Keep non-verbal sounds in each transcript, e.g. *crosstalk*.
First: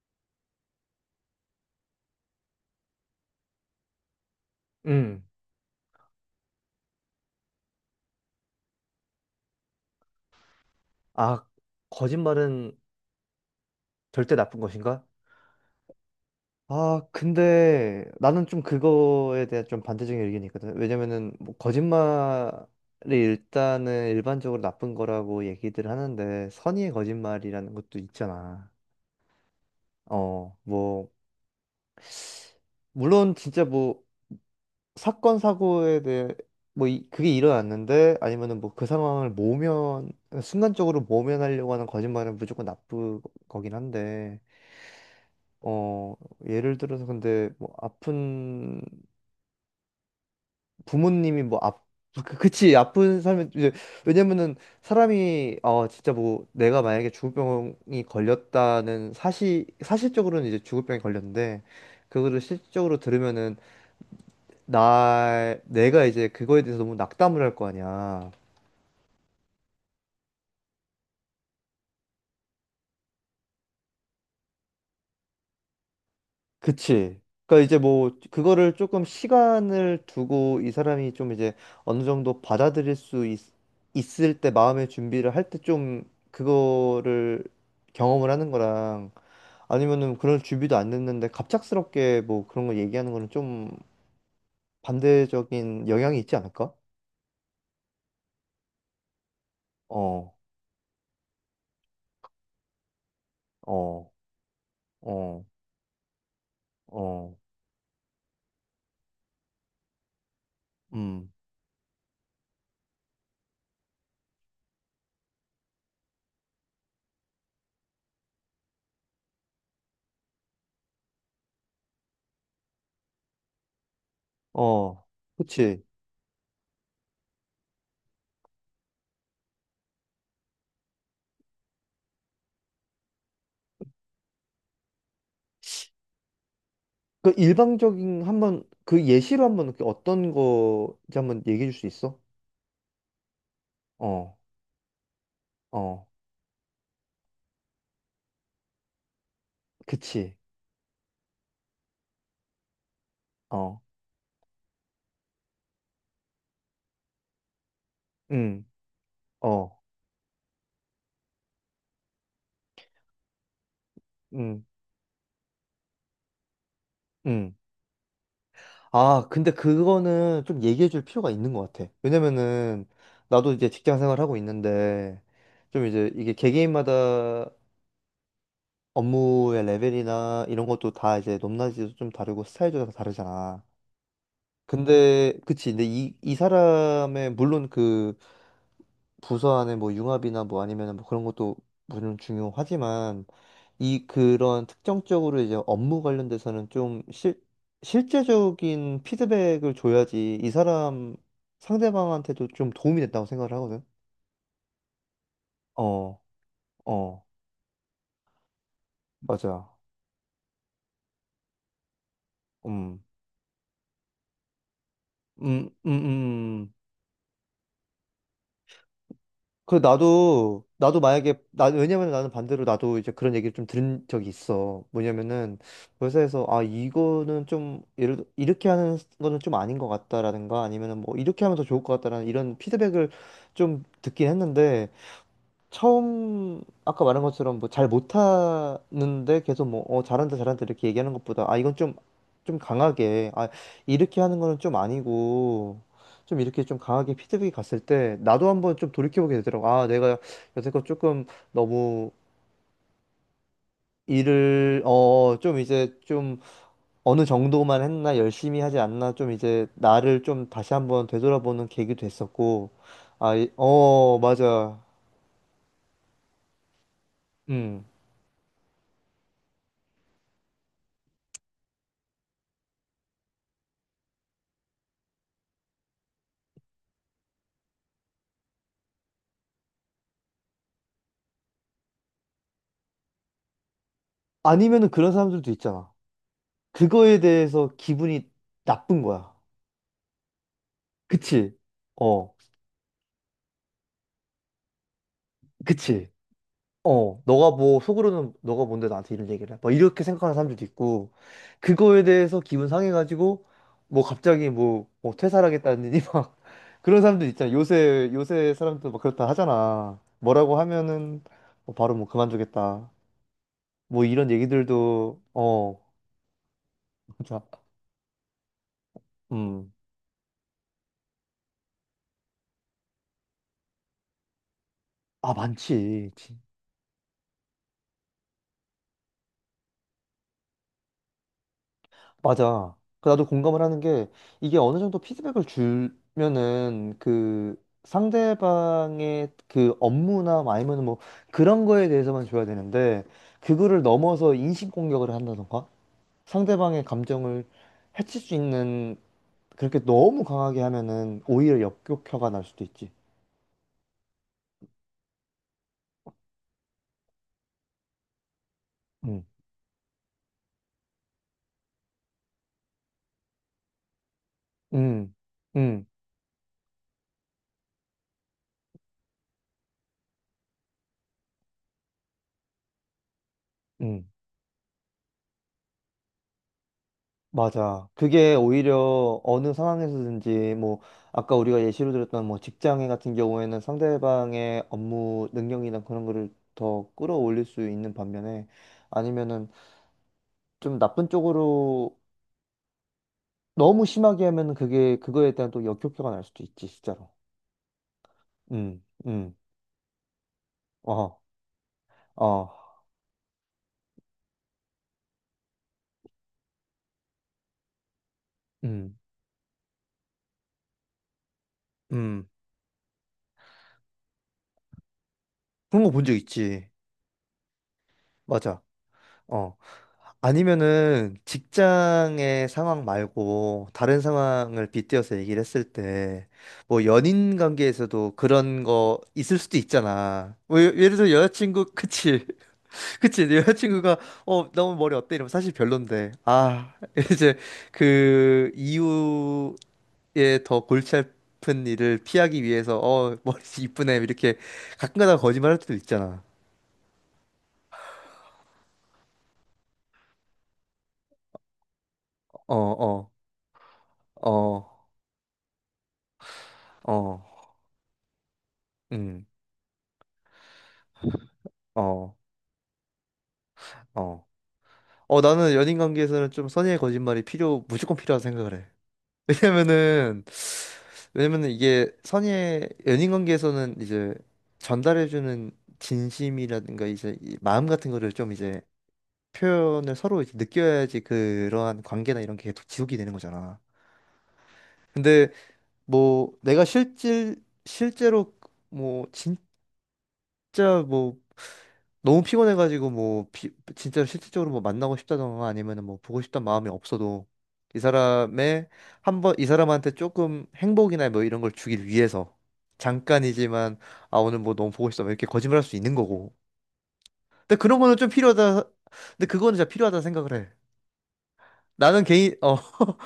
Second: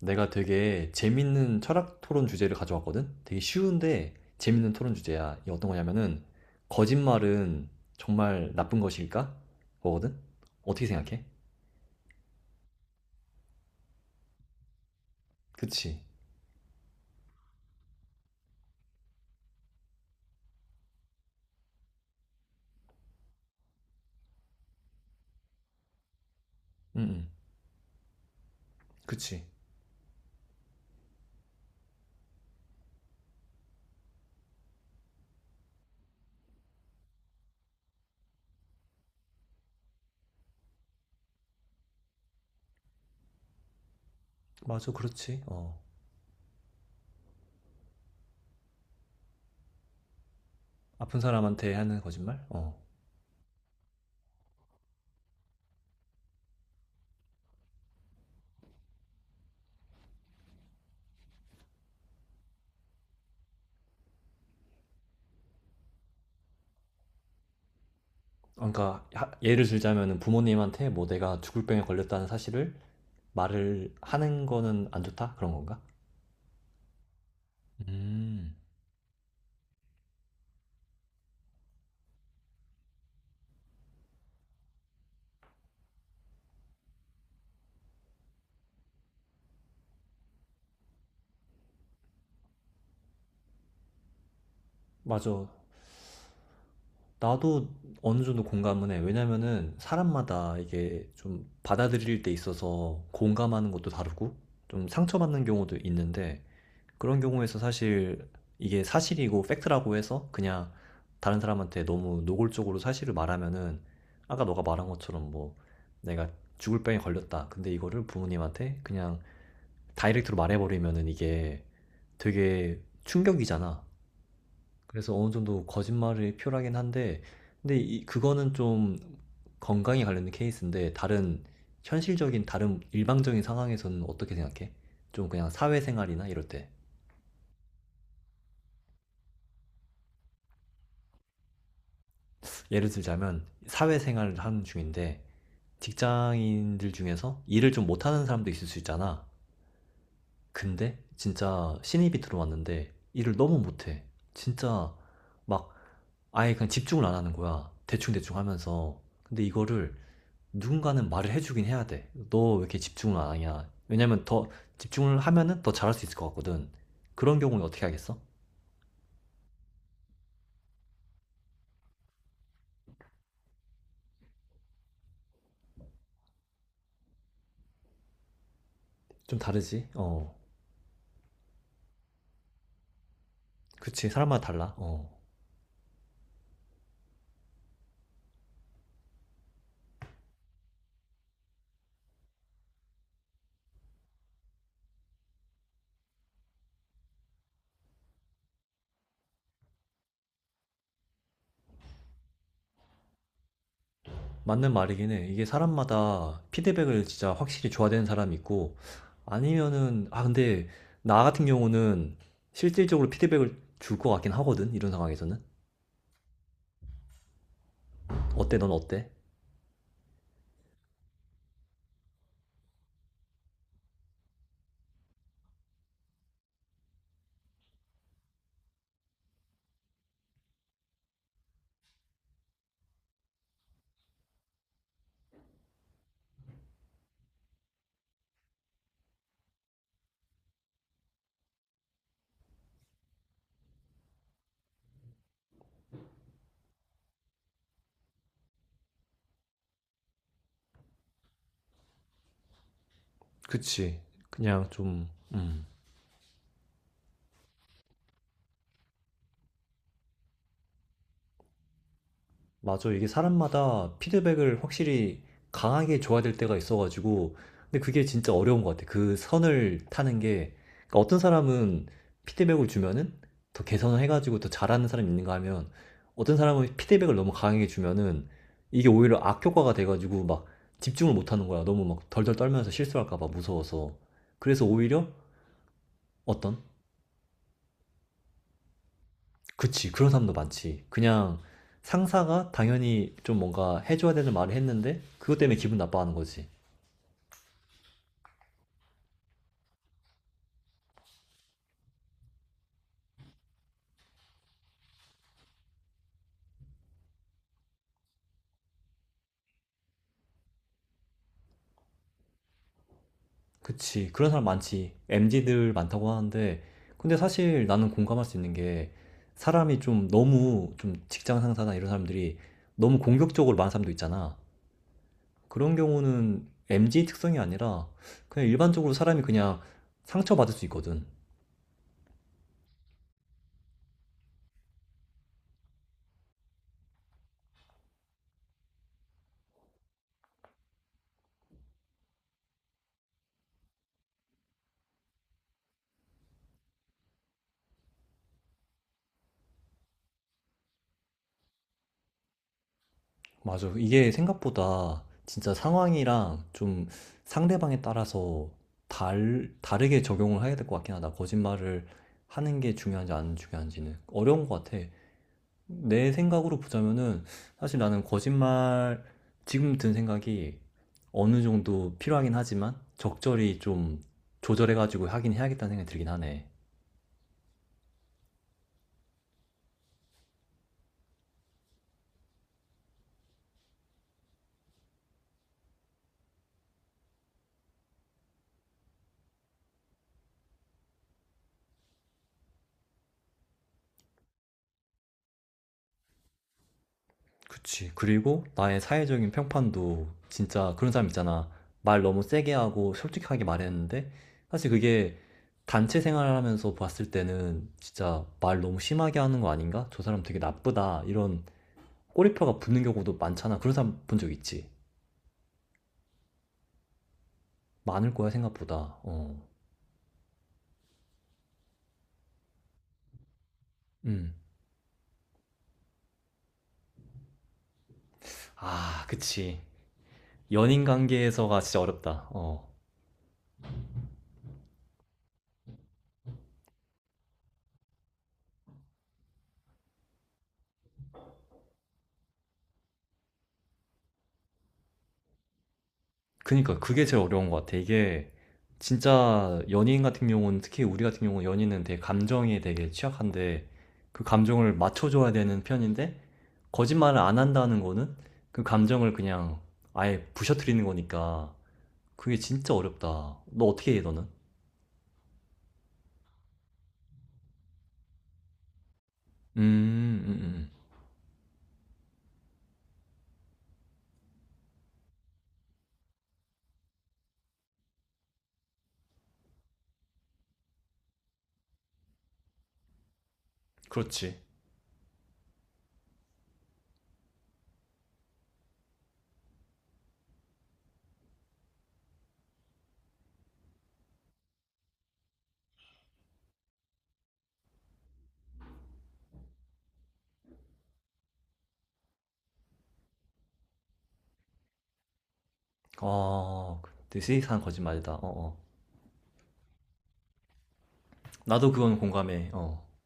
내가 되게 재밌는 철학 토론 주제를 가져왔거든? 되게 쉬운데 재밌는 토론 음. 주제야. 이게 어떤 거냐면은, 거짓말은 정말 나쁜 것일까? 거거든? 어떻게 생각해? 아, 거짓말은 절대 나쁜 것인가? 그치. 근데 나는 좀 그거에 대한 좀 반대적인 의견이 있거든. 왜냐면은 거짓말이 일단은 일반적으로 나쁜 거라고 얘기들 하는데 선의의 응, 응. 거짓말이라는 것도 있잖아. 그치. 어, 뭐 물론 진짜 사건 사고에 대해 그게 일어났는데 아니면은 뭐 그 상황을 모면 순간적으로 모면하려고 하는 거짓말은 무조건 나쁜 거긴 한데, 맞아, 그렇지. 어. 어, 예를 들어서 근데 뭐 아픈 아픈 부모님이 사람한테 하는 거짓말? 그치. 어. 아픈 삶은 이제, 왜냐면은 사람이 진짜 뭐 내가 만약에 주구병이 걸렸다는 사실적으로는 이제 주구병이 걸렸는데 그거를 실질적으로 들으면은 나 내가 이제 그거에 대해서 너무 낙담을 할 거 아니야. 그러니까, 예를 들자면은 부모님한테 뭐 내가 죽을 병에 걸렸다는 사실을 말을 하는 거는 안 좋다? 그런 건가? 그치. 그러니까 이제 뭐 음. 그거를 조금 시간을 두고 이 사람이 좀 이제 어느 정도 있을 때 마음의 준비를 할 때 좀 그거를 경험을 하는 거랑 아니면은 그런 준비도 안 됐는데 갑작스럽게 뭐 그런 거 얘기하는 거는 좀 맞아. 반대적인 영향이 있지 않을까? 나도 어느 정도 공감은 해. 왜냐면은 어, 사람마다 이게 좀 받아들일 때 있어서 공감하는 것도 어, 다르고 좀 상처받는 어, 경우도 있는데 그런 어, 경우에서 사실 이게 사실이고 팩트라고 해서 그냥 음, 다른 사람한테 너무 노골적으로 사실을 말하면은 아까 너가 말한 것처럼 뭐 내가 죽을 병에 걸렸다. 근데 이거를 부모님한테 그냥 다이렉트로 말해버리면은 이게 되게 충격이잖아. 어, 그래서 어느 정도 그치. 거짓말이 필요하긴 한데 근데 이 그거는 좀 건강에 관련된 케이스인데 다른 현실적인 다른 일방적인 상황에서는 어떻게 생각해? 좀 그냥 사회생활이나 이럴 때 그 일방적인 한번 그 예시로 한번 어떤 거지 한번 얘기해 줄 수 있어? 예를 들자면 사회생활을 어. 하는 중인데 어, 직장인들 중에서 일을 좀 못하는 사람도 있을 수 있잖아. 그치. 근데 진짜 신입이 들어왔는데 일을 너무 어, 못해. 진짜 막 아예 그냥 집중을 안 하는 거야. 대충대충 응, 하면서. 근데 어, 이거를 누군가는 말을 해주긴 해야 돼. 너 왜 이렇게 집중을 안 하냐? 왜냐면 더 응, 집중을 하면은 더 잘할 수 있을 것 같거든. 그런 응. 경우는 어떻게 하겠어? 아, 근데 그거는 좀 얘기해 줄 필요가 있는 것 같아. 왜냐면은, 나도 이제 직장 생활하고 있는데, 좀 이제 이게 개개인마다 좀 업무의 다르지? 어. 레벨이나 이런 것도 다 이제 높낮이도 좀 다르고 스타일도 다 다르잖아. 그치. 사람마다 달라. 어. 그치. 근데 이 사람의, 물론 그 부서 안에 뭐 융합이나 뭐 아니면 뭐 그런 것도 물론 중요하지만, 이 그런 특정적으로 이제 업무 관련돼서는 실제적인 피드백을 줘야지 이 사람 상대방한테도 좀 도움이 됐다고 생각을 하거든. 맞는 말이긴 해. 이게 어, 사람마다 피드백을 어, 진짜 확실히 줘야 되는 사람이 있고, 맞아. 아니면은, 아, 근데 나 같은 경우는 음, 실질적으로 피드백을 줄 것 같긴 하거든. 이런 상황에서는. 음, 음, 음. 어때? 넌 어때? 그 나도 만약에 나 왜냐면 나는 반대로 나도 이제 그런 얘기를 좀 들은 적이 있어. 뭐냐면은 회사에서 아 이거는 좀 예를 들어 이렇게 하는 거는 좀 아닌 것 같다라든가 아니면은 뭐 이렇게 하면 더 좋을 것 같다라는 이런 피드백을 좀 듣긴 했는데, 처음 아까 말한 것처럼 뭐 잘 못하는데 계속 뭐 잘한다 잘한다 이렇게 얘기하는 것보다 아 이건 좀 좀 강하게 아 이렇게 하는 거는 좀 아니고 좀 이렇게 좀 강하게 피드백이 갔을 때 나도 한번 좀 돌이켜보게 되더라고. 아 내가 여태껏 조금 너무 그치. 그냥 일을 좀, 어느 정도만 했나, 열심히 하지 않나, 좀 이제 나를 좀 다시 한번 되돌아보는 계기도 됐었고. 맞아. 이게 사람마다 피드백을 맞아. 확실히 강하게 줘야 될 때가 있어가지고. 근데 음 그게 진짜 어려운 것 같아. 그 선을 타는 게. 그러니까 어떤 사람은 피드백을 주면은 더 개선을 해가지고 더 잘하는 사람이 있는가 하면 어떤 사람은 피드백을 너무 강하게 주면은 이게 오히려 악효과가 돼가지고 막 집중을 못 하는 거야. 너무 막 덜덜 떨면서 실수할까 봐 무서워서. 그래서 아니면은 오히려 그런 사람들도 있잖아, 어떤 그거에 대해서 기분이 나쁜 거야. 그치, 그런 사람도 많지. 그냥 그치? 어, 상사가 당연히 좀 뭔가 해줘야 되는 말을 했는데, 그것 때문에 기분 그치? 나빠하는 거지. 너가 뭐, 속으로는 너가 뭔데 나한테 이런 얘기를 해? 막 이렇게 생각하는 사람들도 있고, 그거에 대해서 기분 상해가지고, 뭐 갑자기 뭐 퇴사하겠다느니 *laughs* 막, 그런 사람들 있잖아. 요새 사람들 막 그렇다 하잖아. 뭐라고 하면은, 뭐 바로 뭐 그만두겠다. 뭐 그치, 그런 이런 사람 많지. 얘기들도. MZ들 많다고 하는데, 근데 진짜. 사실 나는 공감할 수 있는 게, 음. 사람이 좀 너무, 좀 직장 상사나 이런 사람들이 너무 공격적으로 말하는 사람도 있잖아. 아, 그런 많지. 경우는 MZ 특성이 아니라, 그냥 일반적으로 사람이 그냥 상처받을 수 있거든. 맞아. 그 나도 공감을 하는 게, 이게 어느 정도 피드백을 주면은 그 상대방의 그 업무나 아니면 뭐 그런 거에 대해서만 줘야 되는데 그거를 넘어서 인신공격을 한다던가 상대방의 감정을 해칠 수 있는, 그렇게 너무 강하게 하면은 오히려 역효과가 날 수도 있지. 맞아. 이게 생각보다 진짜 상황이랑 좀 상대방에 따라서 응, 다르게 적용을 해야 될 것 같긴 하다. 거짓말을 하는 게 중요한지 안 중요한지는 어려운 것 같아. 응, 응, 내 생각으로 보자면은 사실 나는 거짓말 지금 든 생각이 어느 정도 필요하긴 하지만 적절히 좀 응. 조절해가지고 하긴 해야겠다는 생각이 들긴 하네. 맞아. 그게 오히려 어느 상황에서든지 뭐 아까 우리가 예시로 들었던 뭐 직장인 같은 경우에는 상대방의 업무 능력이나 그런 거를 더 끌어올릴 수 있는 반면에, 아니면은 좀 나쁜 쪽으로 너무 심하게 하면은 그게 그거에 대한 또 역효과가 날 수도 있지 진짜로. 그치. 그리고 나의 음, 사회적인 음, 평판도 진짜 그런 사람 어, 있잖아. 말 너무 세게 어, 하고 솔직하게 말했는데 사실 그게 단체 생활하면서 봤을 때는 진짜 말 너무 음, 심하게 하는 거 아닌가? 저 사람 되게 나쁘다. 이런 음. 꼬리표가 붙는 경우도 많잖아. 그런 사람 본 적 있지? 그런 거 본 적 있지. 많을 거야, 맞아. 생각보다. 어. 어. 아니면은 직장의 상황 말고 다른 음. 상황을 빗대어서 얘기를 했을 때, 뭐 연인 관계에서도 그런 거 아, 있을 수도 그치. 있잖아. 연인 예를 들어 관계에서가 여자친구, 진짜 그치 어렵다. 어. *laughs* 그치 여자친구가 너무 머리 어때 이러면 사실 별론데, *laughs* 이제 그 이후에 더 골치 아픈 일을 피하기 위해서 머리 이쁘네 이렇게 가끔가다 거짓말할 때도 있잖아. 그니까 그게 제일 어려운 것 같아. 이게 진짜 연예인 같은 경우는 특히 우리 같은 경우는 연예인은 되게 어 감정에 되게 어 취약한데 그 어 감정을 맞춰줘야 되는 편인데 거짓말을 안 어 한다는 거는 그 감정을 음 그냥 아예 부셔뜨리는 거니까 어 그게 진짜 어렵다. 너 어떻게 해, 너는? 어 어, 나는 연인 관계에서는 좀 무조건 필요하다 생각을 해. 음, 왜냐면은, 음, 음. 왜냐면은 이게 연인 관계에서는 이제 전달해주는 진심이라든가 이제 이 마음 같은 거를 좀 이제 표현을 서로 이제 느껴야지 그러한 관계나 이런 게 지속이 되는 거잖아. 그렇지. 뭐, 내가 실질, 실제로 뭐, 진짜 뭐, 너무 피곤해가지고 진짜로 실질적으로 뭐 만나고 싶다던가 아니면은 뭐 보고 싶단 마음이 없어도 이 사람의 한번 이 사람한테 조금 행복이나 뭐 이런 걸 주길 위해서 잠깐이지만 아 오늘 뭐 너무 보고 싶다 뭐 이렇게 거짓말할 수 있는 거고, 아, 되게 근데 세이사한 그런 거는 좀 거짓말이다. 어, 어. 필요하다 근데 그거는 진짜 필요하다 생각을 해. 나도 그건 나는 개인 공감해. 어 어. *laughs*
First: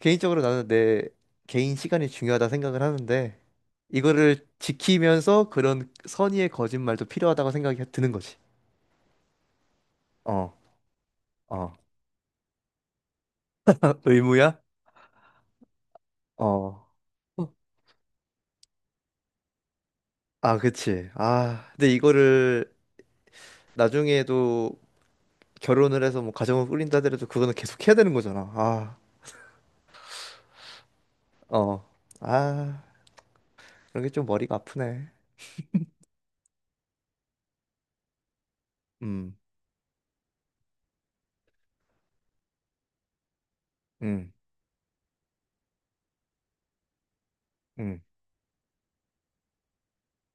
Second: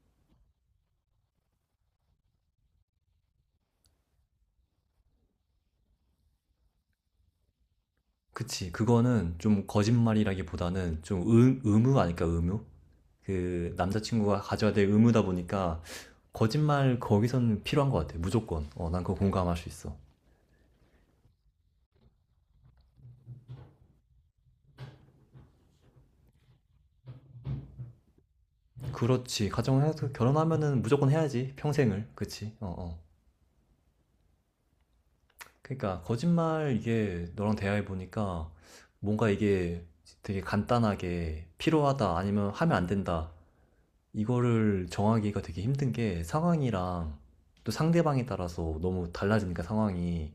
개인적으로 나는 내 개인 시간이 중요하다 생각을 하는데 이거를 지키면서 그런 선의의 거짓말도 필요하다고 생각이 드는 거지. 그치. 그거는 좀 어 거짓말이라기보다는 좀 어. 의무 아닐까, 의무? 그 *laughs* 남자친구가 의무야? 가져야 될 의무다 보니까 어. 거짓말 거기서는 필요한 것 같아. 무조건. 어, 난 그거 공감할 수 있어. 아, 그치. 아, 근데 이거를 나중에도 결혼을 해서 뭐 가정을 꾸린다 하더라도 그거는 계속 해야 되는 거잖아. 그렇지. 가정해서 결혼하면은 무조건 해야지. 어. 평생을. 그치? 어, 아, 어. 그런 게 좀 머리가 아프네. 그러니까 거짓말 이게 너랑 대화해 보니까 뭔가 음, 이게 되게 간단하게 필요하다 아니면 하면 안 된다. 음, 이거를 정하기가 되게 힘든 게 상황이랑 또 음, 상대방에 따라서 너무 달라지니까 상황이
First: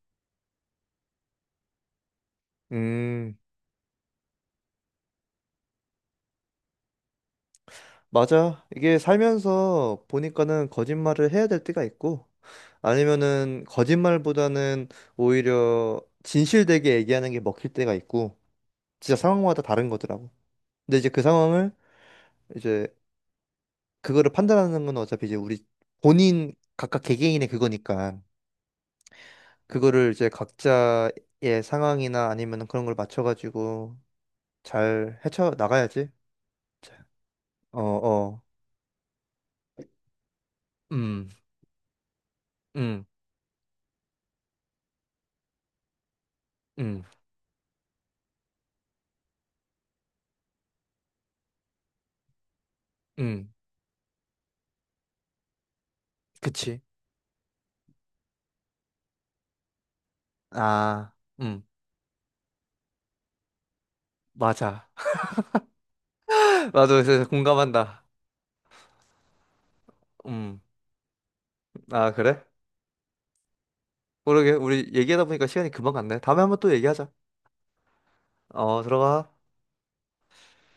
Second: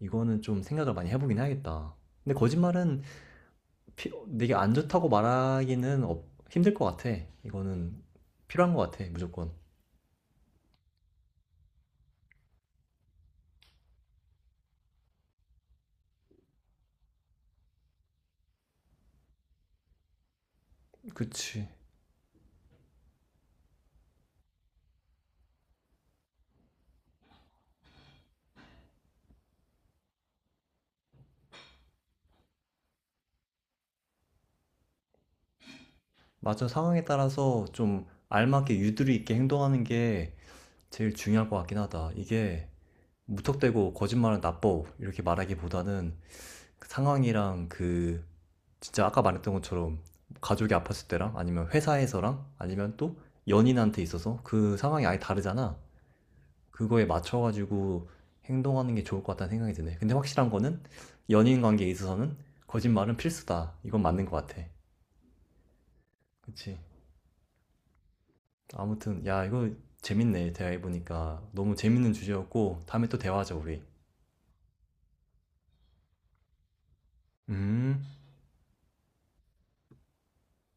이거는 좀 생각을 많이 해보긴 해야겠다. 근데 거짓말은 음. 피- 되게 안 좋다고 말하기는 어, 힘들 것 같아. 이거는 맞아. 필요한 것 이게 같아, 무조건. 살면서 보니까는 거짓말을 해야 될 때가 있고, 아니면은 거짓말보다는 오히려 진실되게 얘기하는 게 먹힐 때가 있고, 진짜 상황마다 다른 거더라고. 근데 이제 그 그치. 상황을 이제 그거를 판단하는 건 어차피 이제 우리 본인 각각 개개인의 그거니까 그거를 이제 각자의 상황이나 아니면 그런 걸 맞춰가지고 잘 헤쳐 나가야지. 맞아, 상황에 자, 따라서 어, 좀 어, 알맞게 유두리 있게 행동하는 게 제일 음, 중요할 것 같긴 하다. 이게 음, 무턱대고 거짓말은 나빠 이렇게 말하기보다는 그 음, 상황이랑 그 진짜 아까 말했던 것처럼 가족이 아팠을 때랑 아니면 회사에서랑 아니면 또 음, 연인한테 있어서 그 상황이 아예 다르잖아. 그치. 그거에 맞춰가지고 행동하는 게 좋을 것 같다는 생각이 드네. 근데 확실한 거는 아, 연인 음, 관계에 있어서는 거짓말은 필수다. 이건 맞는 것 같아. 맞아. *laughs* 그치. 나도 그래서 공감한다. 아무튼, 야, 이거 재밌네. 음, 대화해보니까. 너무 재밌는 아, 그래? 주제였고, 다음에 또 대화하자, 우리. 모르게, 우리 얘기하다 보니까 시간이 금방 갔네. 다음에 한번 또 얘기하자. 음. 어, 들어가.